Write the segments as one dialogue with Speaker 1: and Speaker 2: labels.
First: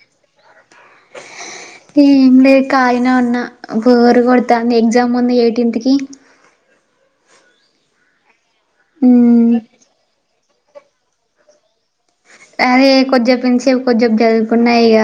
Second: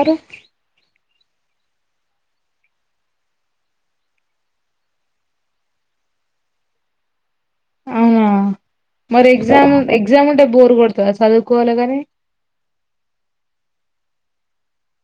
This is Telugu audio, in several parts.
Speaker 1: అరు
Speaker 2: ఏం లేదు కాలినే ఉన్నా బోరు కొడతందీ ఎగ్జామ్ ఉంది ఎయిటీన్త్ కి
Speaker 1: అవునా మరి
Speaker 2: ఉమ్
Speaker 1: ఎగ్జామ్ఎగ్జామ్ బోర్ కొడతుదా సదుకోలగానే
Speaker 2: అదే కొద్దిసపు సేపు కొద్దిసపు చదువుకున్నా ఇక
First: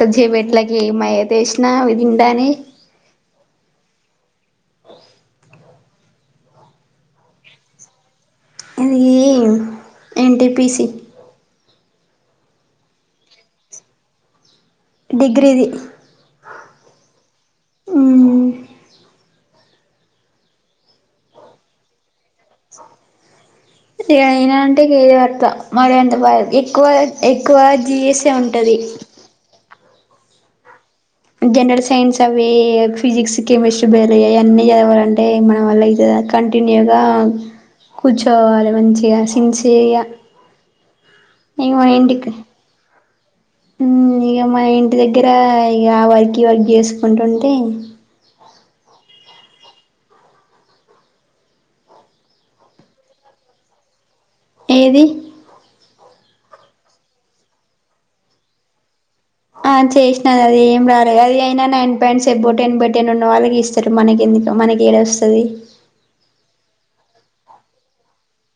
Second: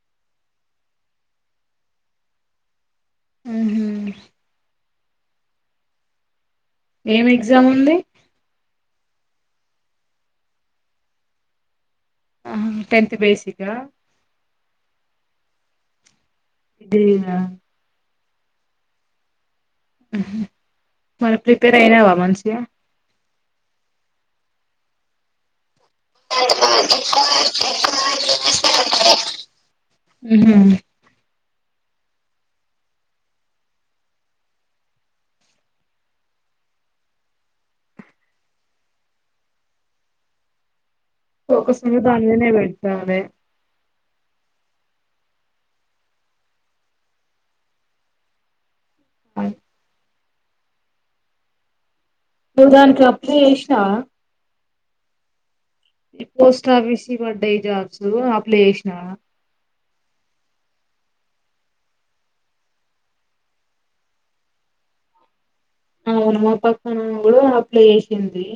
Speaker 2: కొద్దిసేపు ఎట్లకి ఏ మాయ తెసినా ఇ తింట అని
Speaker 1: ఏం ఎగ్జామ్ ఉంది
Speaker 2: అది ఎన్టీపిసి
Speaker 1: టెన్త్ బేసికా
Speaker 2: డిగ్రీది
Speaker 1: డిగ్రీ నా
Speaker 2: హ్మ్మ
Speaker 1: మన ప్రిపేర్ అయినావా మంచి
Speaker 2: రైనాంటే కేరు వర్త మరి ఎంత బ ఎక్కువ ఎక్కువ జీసే ఉంటది
Speaker 1: ఆహా
Speaker 2: జనరల్ సైన్స్ అవి ఫిజిక్స్ కెమిస్ట్రీ బేర అ అన్నీ చదవాలంటే మనం వల్ల ఇ కంటిన్యూగా కూర్చోవాలి మంచిగా సిన్సియర్గా
Speaker 1: ఒక
Speaker 2: ఇక
Speaker 1: ఒకస
Speaker 2: మన
Speaker 1: తా
Speaker 2: ఇంటికి
Speaker 1: అనే పెడుతే
Speaker 2: ఇక మా ఇంటి దగ్గర ఇ ఆ వర్క్ ఈ వర్క్ చేసుకుంటుంటే
Speaker 1: అవు నువ్వు దానికినికి అప్పుడు చేసా
Speaker 2: ఏది
Speaker 1: ఈ పోస్ట్ ఆఫీస్ పడ్డాయి జాబ్స్ అప్లై చేసినావా
Speaker 2: ఆ చేసినది అది ఏం రాలేదు అది అయినా నైన్ పాయింట్స్ ఎబో టెన్ బ టెన్ ఉన్న వాళ్ళకి ఇస్తారు మనకి ఎందుకు మనకి ఏడ వస్తుంది
Speaker 1: అవును మా పక్కన కూడా అప్లై చేేసిందవి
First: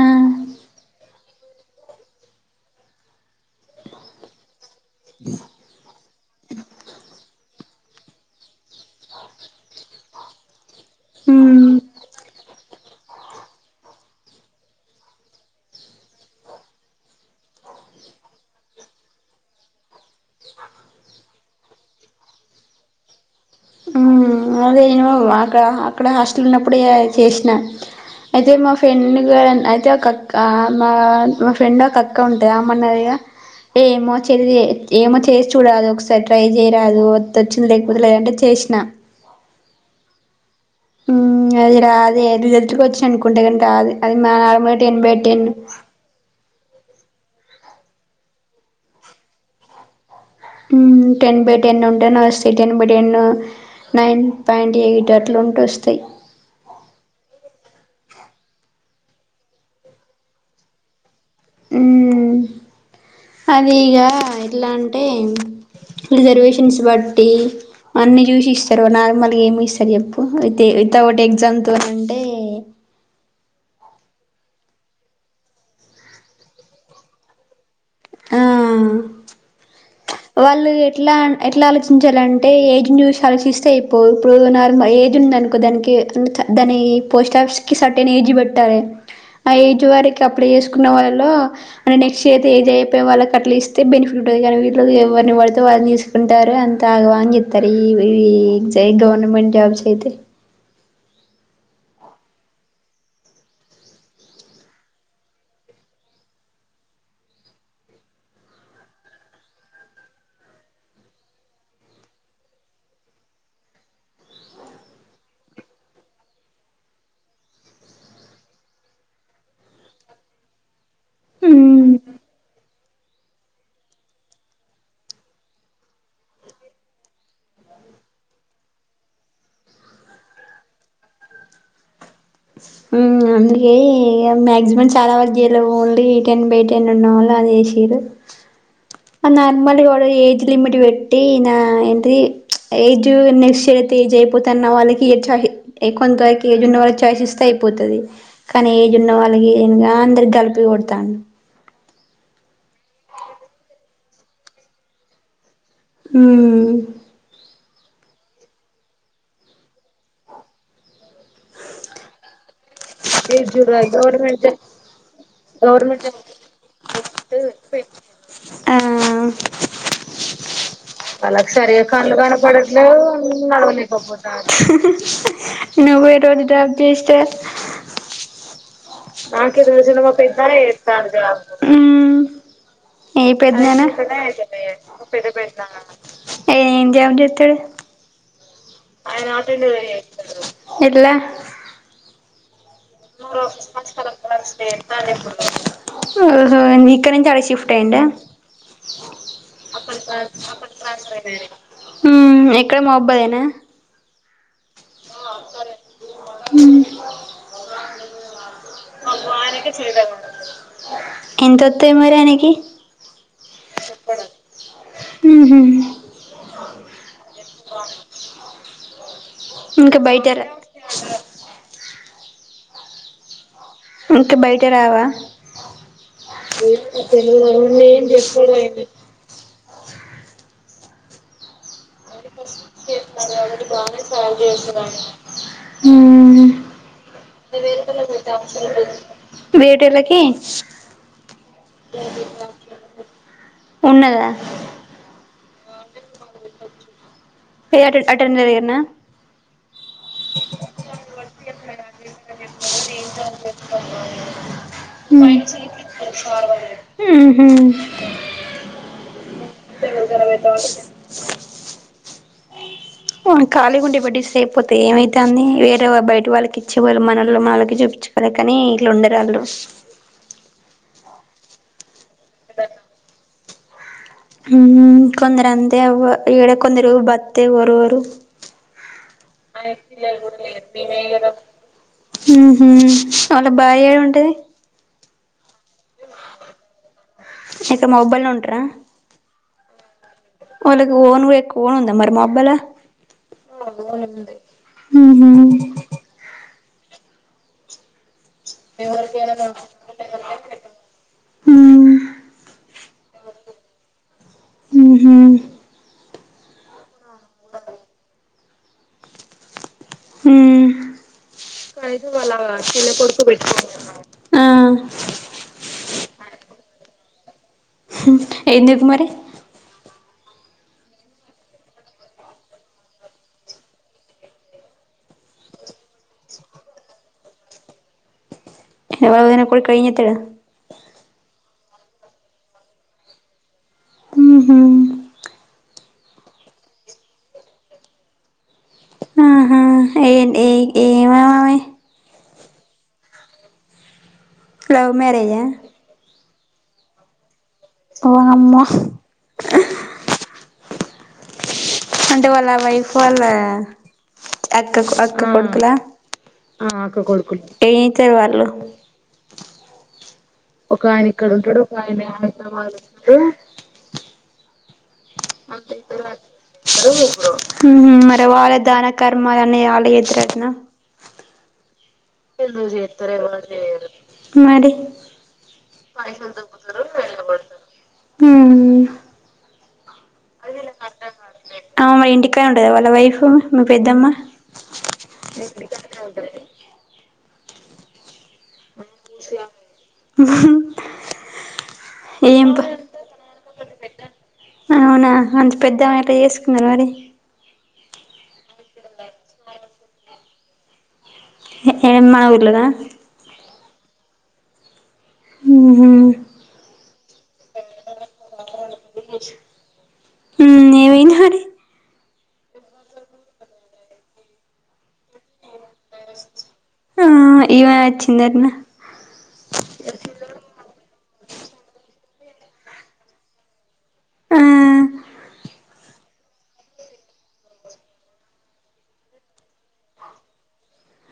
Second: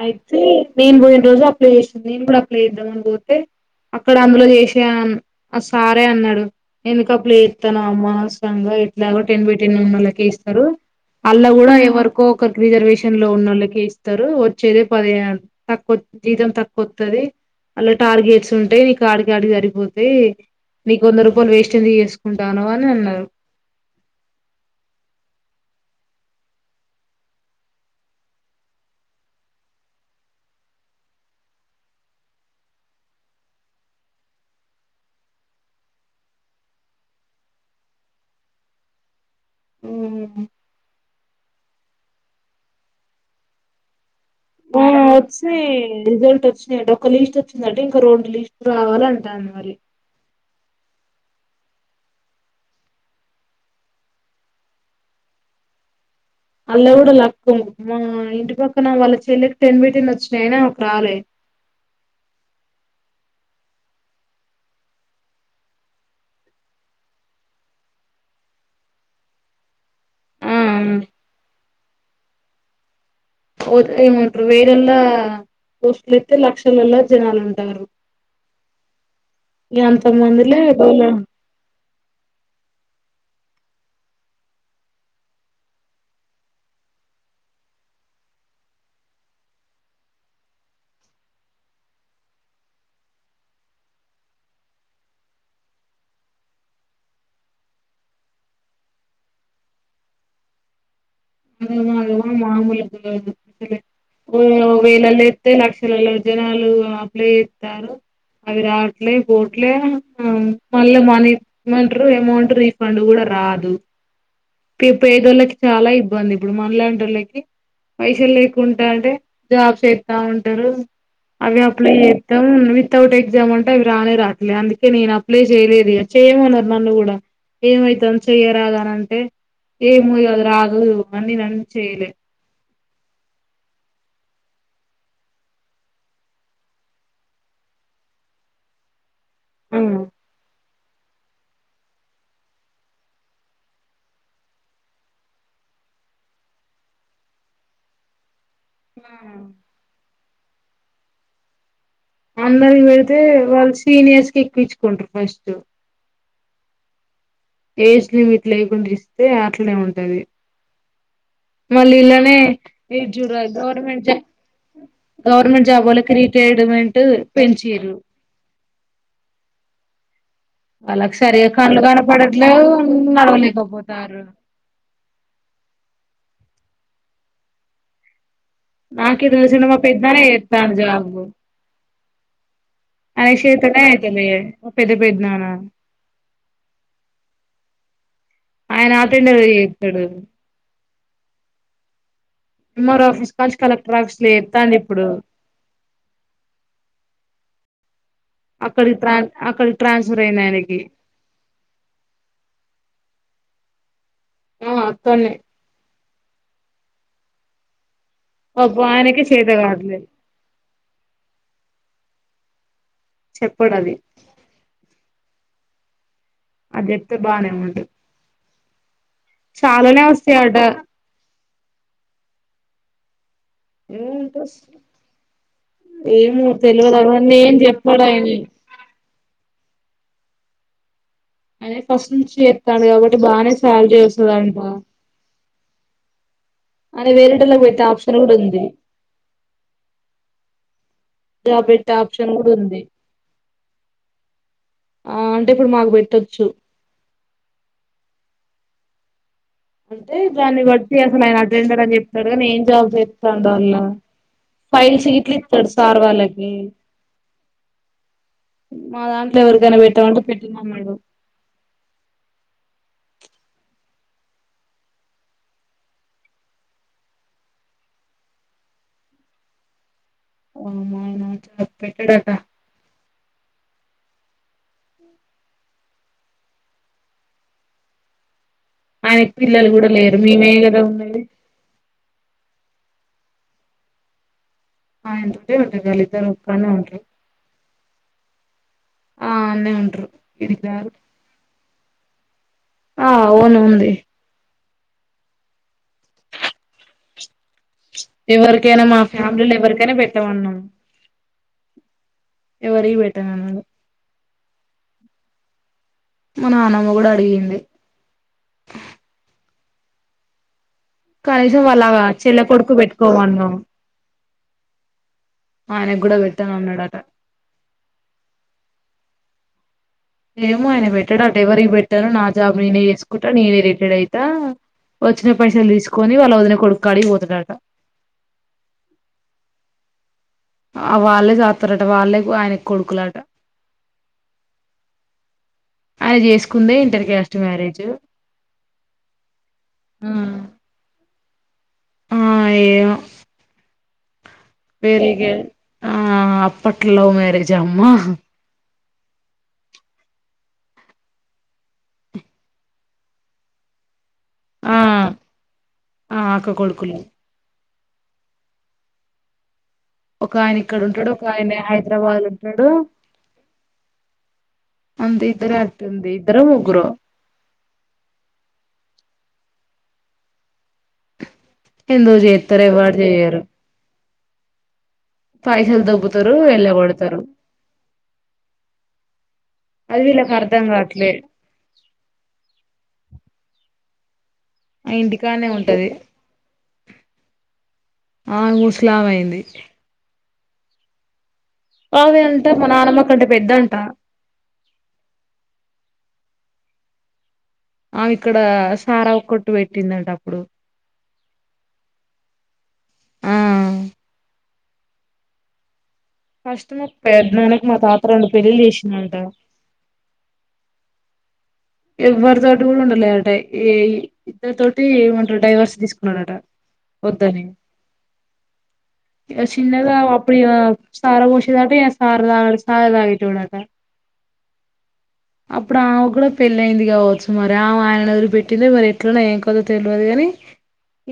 Speaker 2: ఆ
Speaker 1: అయితే నేను పోయి రోజు అప్లై చేస్తుంది నేను కూడా అప్లై చేద్దాం అని పోతే అక్కడ అందులో చేసి ఆ సారే అన్నాడు ఎందుక అప్లై తన అమ్మా అనవసరంగా ఎట్లాగో టెన్ బటిన్ ఉన్నలాకి ఇస్తారు అల్లా
Speaker 2: ఉమ్
Speaker 1: కూడా ఎవరికో ఒక రిజర్వేషన్ లోన్న వాళ్ళకి ఇస్తారు వచ్చేదే పది తక్కువ జీతం తక్కువ వస్తుది అళ్లా టార్గెట్స్ ఉంటాయి నీకు ఆడికి ఆడికి సరిగిపోది నీకు వంద రూపాయలు వేస్ట్ంది చేసుకుంటాను అని అన్నారు
Speaker 2: ఆ అదేమో అక్కడ అక్కడ హాస్టల్ ఉన్నప్పుడ చేసినా అయితే మా ఫ్రెండ్ కూడా అయితే ఒక అక్క మా మా ఫ్రెండ్ ఒక అక్క ఉంటది అమ్మన్నగా ఏమో చెల్లి ఏమో చేసి చూడరాదు ఒకసారి ట్రై చేయరాదు వత్తే వచ్చింది లేకపోతే లేదు అంటే చేసినా అది రాదే గ్తుకి వచ్చి అనుకుంటే కానీ రాదే అది మాడ
Speaker 1: ఆ వచ్చి రిజల్ట్ వచ్చి ఒక లిస్ట్ వచ్చిందంటే ఇంక రెండు లిస్ట్ రావాలి అంటది మరి
Speaker 2: టెన్ బై టెన్ ఉంటేనే వస్తాయి ten by ten nine point eight అట్లా ఉంటే వస్తాయి
Speaker 1: అల్లా కూడా లక్క మా ఇంటి పక్కన వాళ్ళ చెల్లెకి టెన్ బై టెన్ వచ్చిన అయినా ఆమెకు రాలే
Speaker 2: అది ఇగ ఎట్లా అంటే రిజర్వేషన్స్ బట్టి అన్ని చూసి ఇస్తారు నార్మల్గా ఏమి ఇస్తారు చెప్ అయితే వితౌట్ ఎగ్జామ్ తో అంటే ఏ
Speaker 1: ఉదా ఏమంటారు వేరల్లా పోస్టులు ఎతే లక్షలలా జనాలు ఉంటారు
Speaker 2: ఆ
Speaker 1: ఇగ అంత మందిలే
Speaker 2: వాళ్ళు
Speaker 1: బోల
Speaker 2: ఎట్లా ఎట్లా ఆలోచించాలంటే ఏజ్ చూసి ఆలోచిస్ చేపో ఇప్పుడు నార్మల్ ఏజ్ ఉంది అనుకో దానికి దాని పోస్ట్ ఆఫీస్ కి సర్టెన్ ఏజ్ పెట్టాలి ఆ ఏజ్ వరకి అప్పుడ చేసుకున్న వాళ్ళలో నెక్స్ట్ ఇయర్ ఏజ్ అయిపోయి వాళ్ళకి అట్లా ఇస్తే బెనిఫిట్ ఉంటంది కానీ ఎవరిని పడితే వాళ్ళని తీసుకుంటారు అంత ఆగవాని చెప్తారు ఈ గవర్నమెంట్ జాబ్స్ అయితే
Speaker 1: అద మా మామూలుగా అసలే ఓ వేలలో ఎస్తతే లక్షల జనాలు అప్లై ఇస్తారు అవి రావట్లే పోట్లే మళ్ళీ మనీ మంటర్ అమౌంట్ రీఫండ్ కూడా రాదు పే పేదోళ్ళకి చాలా ఇబ్బంది ఇప్పుడు మనలాంటి వాళ్లకి పైసలు లేకుంటే జాబ్స్ వస్తా ఉంటారు అవే అప్లై చేస్తాం వితౌట్ ఎగ్జామ్ అంటే అవి రానే రాట్లే అందుకే నేను అప్లై చేయలేదు చేయమన్నారు నన్ను కూడా ఏమైతుని చెయరాగా అని అంటే ఏ మోయదు రాదు మన్నీ నను చేలే
Speaker 2: అందుకే మాక్సిమం చాలా వరకు చేయలే ఓన్లీ టెన్ బై టెన్ ఉన్న వాళ్ళు అది ఏసిర్రు ఆ నర్మల్ వాడు ఏజ్ లిమిట్ ట్టి నా ఎంట్రీ ఏజ్ నెక్స్ట్ ఇయర్ అయితే ఏజ్ అయిపోతున్న వాళ్ళకి ఇచ్చా హీ కొంత వరకు ఏజ్ ఉన్న వాళ్ళకి చాయిస్ ఇస్తే పోతది కానీ ఏజ్ ఉన్న వాళ్ళకి ఏ అందరి కలిపి కొడతాండు
Speaker 1: అందరికి పెడితే వాళ్ళు సీనియర్స్ కి ఎక్కువ ఇచ్చుకుంటారు ఫస్ట్
Speaker 2: హ
Speaker 1: ఏజ్ లిమిట్ లేకుండా ఇస్తే అట్నే ఉంటది మళ్ళీ ఇలానే ఈ జూ రాదు గవర్నమెంట్ జబ్ గవర్మెంట్ జాబ్ వాళ్లకి రిటైర్మెంట్ పెంచిర్రు
Speaker 2: వాళ్లాకి సరిగా కళ్లు
Speaker 1: కనపడట్లేవు
Speaker 2: కనపడట్లే నడవలేకపోతారు నువ్వే రోజు జాబ్ చేస్తే
Speaker 1: నాకే
Speaker 2: నాకు
Speaker 1: తెలిసిన
Speaker 2: ఇది వసిన మా
Speaker 1: పెద్దనాన్న
Speaker 2: పెదనాన్న
Speaker 1: చేత్తాండు
Speaker 2: చేస్తాండు
Speaker 1: జాబ్
Speaker 2: జాబు ఏ
Speaker 1: ఆయన చేతనే
Speaker 2: పెదనాన్న
Speaker 1: అయితలే మా పెద్ద పెద్దనాన్న
Speaker 2: ఏం జాబ్ చేతడు డు
Speaker 1: ఆయన అటెండర్ గా చేతడు
Speaker 2: ఎట్లా
Speaker 1: చేత్తాండు ఇప్పుడు
Speaker 2: ఇక్కడ నుంచి అక్కడ షిఫ్ట్ అయ్యండ
Speaker 1: అక్కడికి ట్రాన్ అక్కడికి ట్రాన్స్ఫర్ అయింది ఆయనకి
Speaker 2: ఇక్కడ మౌబాద్ ఏనా
Speaker 1: ఆ తొన్ని కావట్లేదు
Speaker 2: గింతొత్తే ఏమై యానికి
Speaker 1: చెప్పడది.
Speaker 2: ఉహు
Speaker 1: అదెత్తే బానే ఉన్
Speaker 2: ఇంకా
Speaker 1: చాలనె
Speaker 2: బయట
Speaker 1: వస్తాయి
Speaker 2: రా
Speaker 1: అవడా.
Speaker 2: ఇంక బయట
Speaker 1: ఇంట్రెస్ట్
Speaker 2: రావా?
Speaker 1: ఏమో తెలియదు అవన్నీ ఏం చెప్పాడు ఆయన అది వస్తదంట
Speaker 2: మ్మ్
Speaker 1: అని వేరేటోళ్ళకి పెట్టే
Speaker 2: మ్
Speaker 1: ఆప్షన్ కూడా ఉంది
Speaker 2: బెటోళ్లకి
Speaker 1: జాబ్ పెట్టే ఆప్షన్ కూడా ఉంది.
Speaker 2: ఉన్నదా
Speaker 1: ఆ అంటే ఇప్పుడు మాకు పెట్టొచ్చు.
Speaker 2: ఫె అటెండ్ అటెండర్ ఈయన.
Speaker 1: అంటే దాన్ని బట్టి అసలు ఆయన అటెండర్ అని చెప్తాడు కానీ, ఏం జాబ్ చేత్తండల్ల? ఫైల్స్ గిట్ల ఇత్తాడు సార్ వాళ్ళకి. మా దాన్ ఎవరికైనా పెట్టమంటే పెట్టి నమ్మడు.
Speaker 2: మ్మ్ ఖాళీగుండి బడిస్ సేయకపోతే, ఏమైతాంది? వేరే వాల్ బయట వాళ్ళకిచ్చే బదులు మనొల్లు మనకి చూపించుకోలేకనే, ఇట్ల ఉండరాళ్ళు.
Speaker 1: అమ్మ నా జాబ్ పెట్టాడా త్త
Speaker 2: హుమ్ కొందర అంతే అవ్వ. ఈడ కొందరు బత్తే ఓరువరు.
Speaker 1: ఆయనకి పిల్లలు కూడా లేరు మేమే కదా ఉన్నది
Speaker 2: మ్ హు వాళ్ళ భార్య ఏమంటది?
Speaker 1: ఆయనతొ ఏమంటరు వాల్లిద్దరు ఇక్కడ్నె ఉంటరు.
Speaker 2: తో మొబై ల్లో ఉంటారా?
Speaker 1: ఆ అన్నే ఉంటరు.
Speaker 2: వాళ్లకి ఓన్ వేకు ఒన్ ఉంద! మరి మోబై లొ,
Speaker 1: ఆ అవును
Speaker 2: అ లోన్ ఉంది. ఉహు
Speaker 1: ఎవరికైనా మా ఫ్యామిలీలొ ఎవరికైనా పెట్టమన్నాము.
Speaker 2: ఉహు
Speaker 1: ఎవరికి పెట్టన్నన్నాడు.
Speaker 2: మ్మ్ హు
Speaker 1: మా నాన్నమ్మ కూడ పొయ్యింది
Speaker 2: హ్మ్
Speaker 1: కనీసం వాళ్ళ
Speaker 2: ఐషు వాళ్ళు
Speaker 1: చెల్ల
Speaker 2: చిన్న కొడుకు
Speaker 1: పెట్టుకోమన్నాం
Speaker 2: పెట్టుకుంటాడంట ఆ
Speaker 1: ఆయనకు కూడా పెట్టను అన్నాడట
Speaker 2: ఏమ్ చెప్పా మరి
Speaker 1: ఏమో ఆయన పెట్టడట ఎవరికీ పెట్టారో నా జాబ్ నేనే చేసుకుంటా నేనే రిటైర్డ్ అయితా వచ్చిన పైసలు తీసుకొని వాళ్ళ వదిన కొడుకుకాడికి పోతాడుట
Speaker 2: ఎవరి [inaudible] కొడుకైతే
Speaker 1: ఆ వాళ్ళే సాక్స్తారట వాళ్ళే ఆయన కొడుకులట
Speaker 2: హ్మ్ హు
Speaker 1: అయన చేసుకుందే ఇంటర్ క్యాస్ట్ మ్యారేజ్
Speaker 2: ఆహా ఏ ఏ ఏ ఏమ నే
Speaker 1: ఆ అయ్యే
Speaker 2: లవ్
Speaker 1: పేలీగే
Speaker 2: మ్యారేజా
Speaker 1: ఆ పట్ లవ్ మ్యరేజ్
Speaker 2: ఓ అమ్మో అంటే వాళ్ళ వైఫ్ వాళ్ళ
Speaker 1: ఆ
Speaker 2: అక్క
Speaker 1: ఆ కొడుకులు
Speaker 2: అక్క కొడుకులా ఏం ఇచ్చారు వాళ్లు ఒక ఆయన ఇక్కడ ఉంటాడు ఒక ఆయన ఆడికే పోవాలంటడు
Speaker 1: అంత ఇద్దరే అట్టుంది ఇద్దరో ముగ్గురో
Speaker 2: హ్మ్ హు మరి వాళ్ళిద్ [unintelligible] కర్మ అనే ఆళ ఎదురుదున్నా
Speaker 1: ఎందుకు చేత్తలేదు వాళ్ళు చేయరు
Speaker 2: మరి
Speaker 1: పైసలు దొబ్బుతారు వెళ్ళగొడుతరు
Speaker 2: ఉ ఆమె ఇంటికాడుంటద వాళ్ళ వైఫు మీ పెద్దమ్మ
Speaker 1: ఆ ఇంటికానే ఉంటది ఆమె ముస్లాం అయింది ఆమె
Speaker 2: ఏం
Speaker 1: అంటే మా
Speaker 2: ప
Speaker 1: నానమ్మక్క అంటే పెద్ద అంట
Speaker 2: అవునా అంత పెద్దమే [unintelligible]
Speaker 1: ఆ ఇక్కడ సారవ కొట్టు పెట్టిందంట అప్పుడు
Speaker 2: ఏ మన ఊర్లోనా
Speaker 1: ఆ
Speaker 2: హ్మ్ హు
Speaker 1: ఫస్ట్ మా పెదనాన్న కిమా తాత రెండు పెళ్ళిలు చేసిండంట
Speaker 2: అరె
Speaker 1: ఎవరితోటి కూడ ఉండలేదట ఈ ఈ ఇద్దరూ తోటి డైవర్స్ తీసుకున్నాడట
Speaker 2: ఆ
Speaker 1: వద్దని
Speaker 2: ఈమె వచ్చిందటన
Speaker 1: చిన్నగా అప్పుడిగ సార పోషిదాట ఏ సారదగు సారదాగెడోట
Speaker 2: ఆ
Speaker 1: అప్పుడు ఆమ్ కూడా పెళ్ళయింది కావచ్చు మరి ఆమె ఆయన వదిలి పెట్టింది మరి ఎట్లనొ ఏం కదో తెలివదు గాని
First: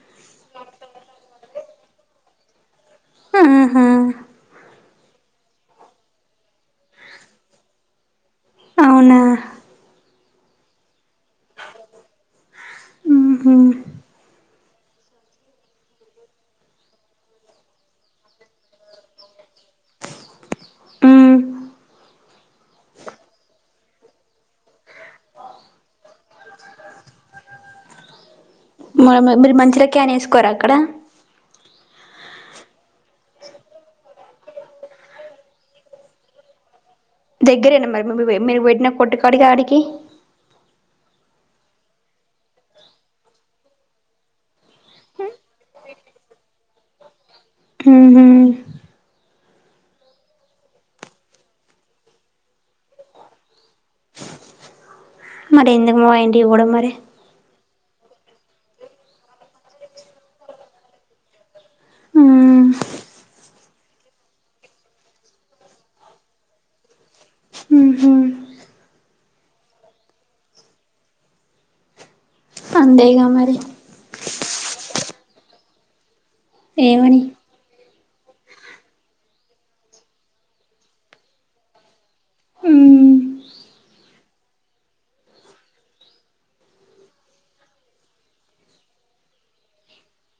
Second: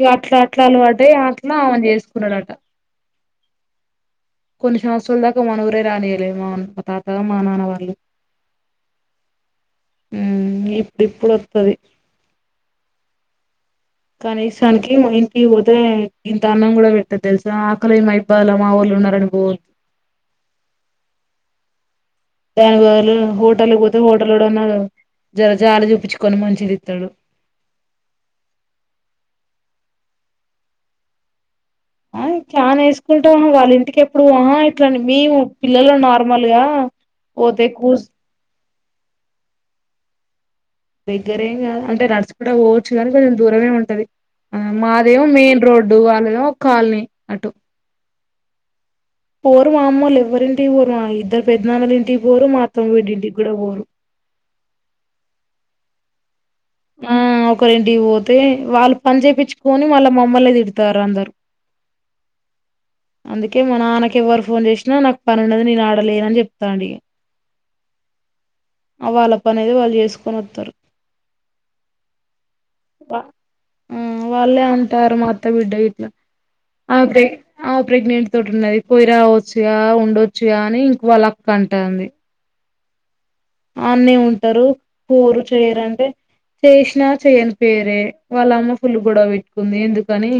Speaker 1: ఇ అట్లా అట్లా అలవాట అట్లా చేసుకున్నాడట
Speaker 2: ఆహా
Speaker 1: కొన్ని సంవత్సరాల దాకా మన ఊరే రానియలేి మా తాతగా మా నాన్న వాళ్ళు
Speaker 2: అవునా
Speaker 1: హ్మ ఇప్పుడు ఇప్పుదోస్తది
Speaker 2: ఉహు
Speaker 1: కానీసానికి మా ఇంటికి పోతే ఇంత అన్నం కూడా పెట్టదు తెలుసా ఆకలి మా ఇబ్బాలు మా వాళ్ళు ఉన్నారని పోవద్
Speaker 2: ఉమ్.
Speaker 1: దానికి వాళ్ళు హోటల్కి పోతే హోటల్ ఉన్న జర జాల చూపించుకొని మంచిదిస్తాడు
Speaker 2: మ మీరు మంచిల క్యాన్ వేసుకోరాా అక్కడ
Speaker 1: ఆ క్యాన్ వేసుకుంటాము వాళ్ళ ఇంటికిెప్పుడు ఇట్లా మేము పిల్లలు నార్మల్ గా పోతే
Speaker 2: దగ్గరేనా
Speaker 1: కూస్
Speaker 2: మరి మీరు [unintelligible] కొట్టికడికి ఆడికి
Speaker 1: దగ్గరేం కా అంటే నడుచకుడా పోవచ్చు కానీ కొంచెం దూరమే ఉంటది మాదేమో మెయిన్ రోడ్డు వాళ్ళడెమో కాలనీ అటు
Speaker 2: హ్మ
Speaker 1: పోరు మా అమ్మ వాళ్లు ఎవ్వరింటికి పోరు మా ఇద్దరు పెద్దనాన్నలు ఇంటికి పోరు మా అతమ్మ వీడింటికి కూడా పోరు
Speaker 2: మరి ఎందుకు ము ఏవడ మరీ
Speaker 1: ఒకరెంటికి పోతే వాళ్ళు పని చేయించుకొని మళ్ళ మమ్మలనే తిడతారు అందరు
Speaker 2: ఆ
Speaker 1: అందుకే మా నాన్నకి ఎవ్వరు ఫోన్ చేసినా నాకు పనిండది నేను ఆడలేన అని చెప్తండిగా
Speaker 2: ఉహు
Speaker 1: వాళ్ళ పని అతే వాళ్ళు చేసుకొని వస్తారు
Speaker 2: అంతేగా మరి
Speaker 1: వాళ్ళే అంటారు మా అత్త బిడ్డ ఇట్లా
Speaker 2: ఏమని
Speaker 1: ఒకే ప్రెగ్నెంట్ తోటి ఉన్నది పోయి రావచ్చుగా ఉండొచ్చుగా అని ఇంకోలాక్క అంటంది
Speaker 2: ఉహు
Speaker 1: ఆనే ఉంటారు పోరు చేయరంటే చేసినా చేయని పేరే వాళ్ళమ్మ ఫుల్ గొడవ పెట్టుకుంది ఎందుకని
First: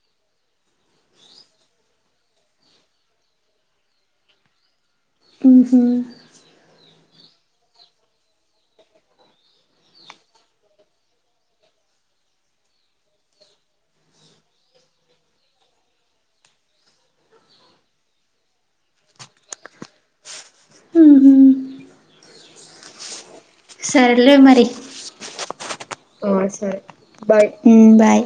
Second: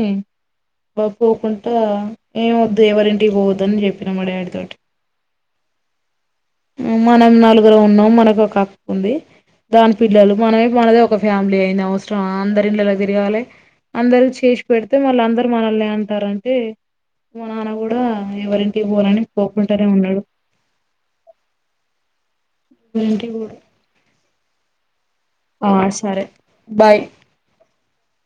Speaker 1: పోకోకుండా ఏమ వద్దు ఎవరింటికి పోవద్దని చెప్పినా మా డాడీ తోటి
Speaker 2: హ్మ హ్మ
Speaker 1: మనం నలుగురు ఉన్నాం మనకు ఒక అక్కు ఉంది దాని పిల్లలు మనమే మనదే ఒక ఫ్యామిలీ అయింది అవసరమా అందరి ఇంట్లా తిరగాలి అందరు చేసి పెడితే మళ్ళ అందరు మనల్ని అంటారంటే మా నాన్న కూడా ఎవరింటికి ఫోను అని పోకుంటానే ఉన్నాడు
Speaker 2: ఉహు
Speaker 1: ఎవరింటికి పోడు
Speaker 2: సరలే మరి
Speaker 1: ఆ సరే
Speaker 2: ఆ సరే బాయ్ హ్మ బాయ్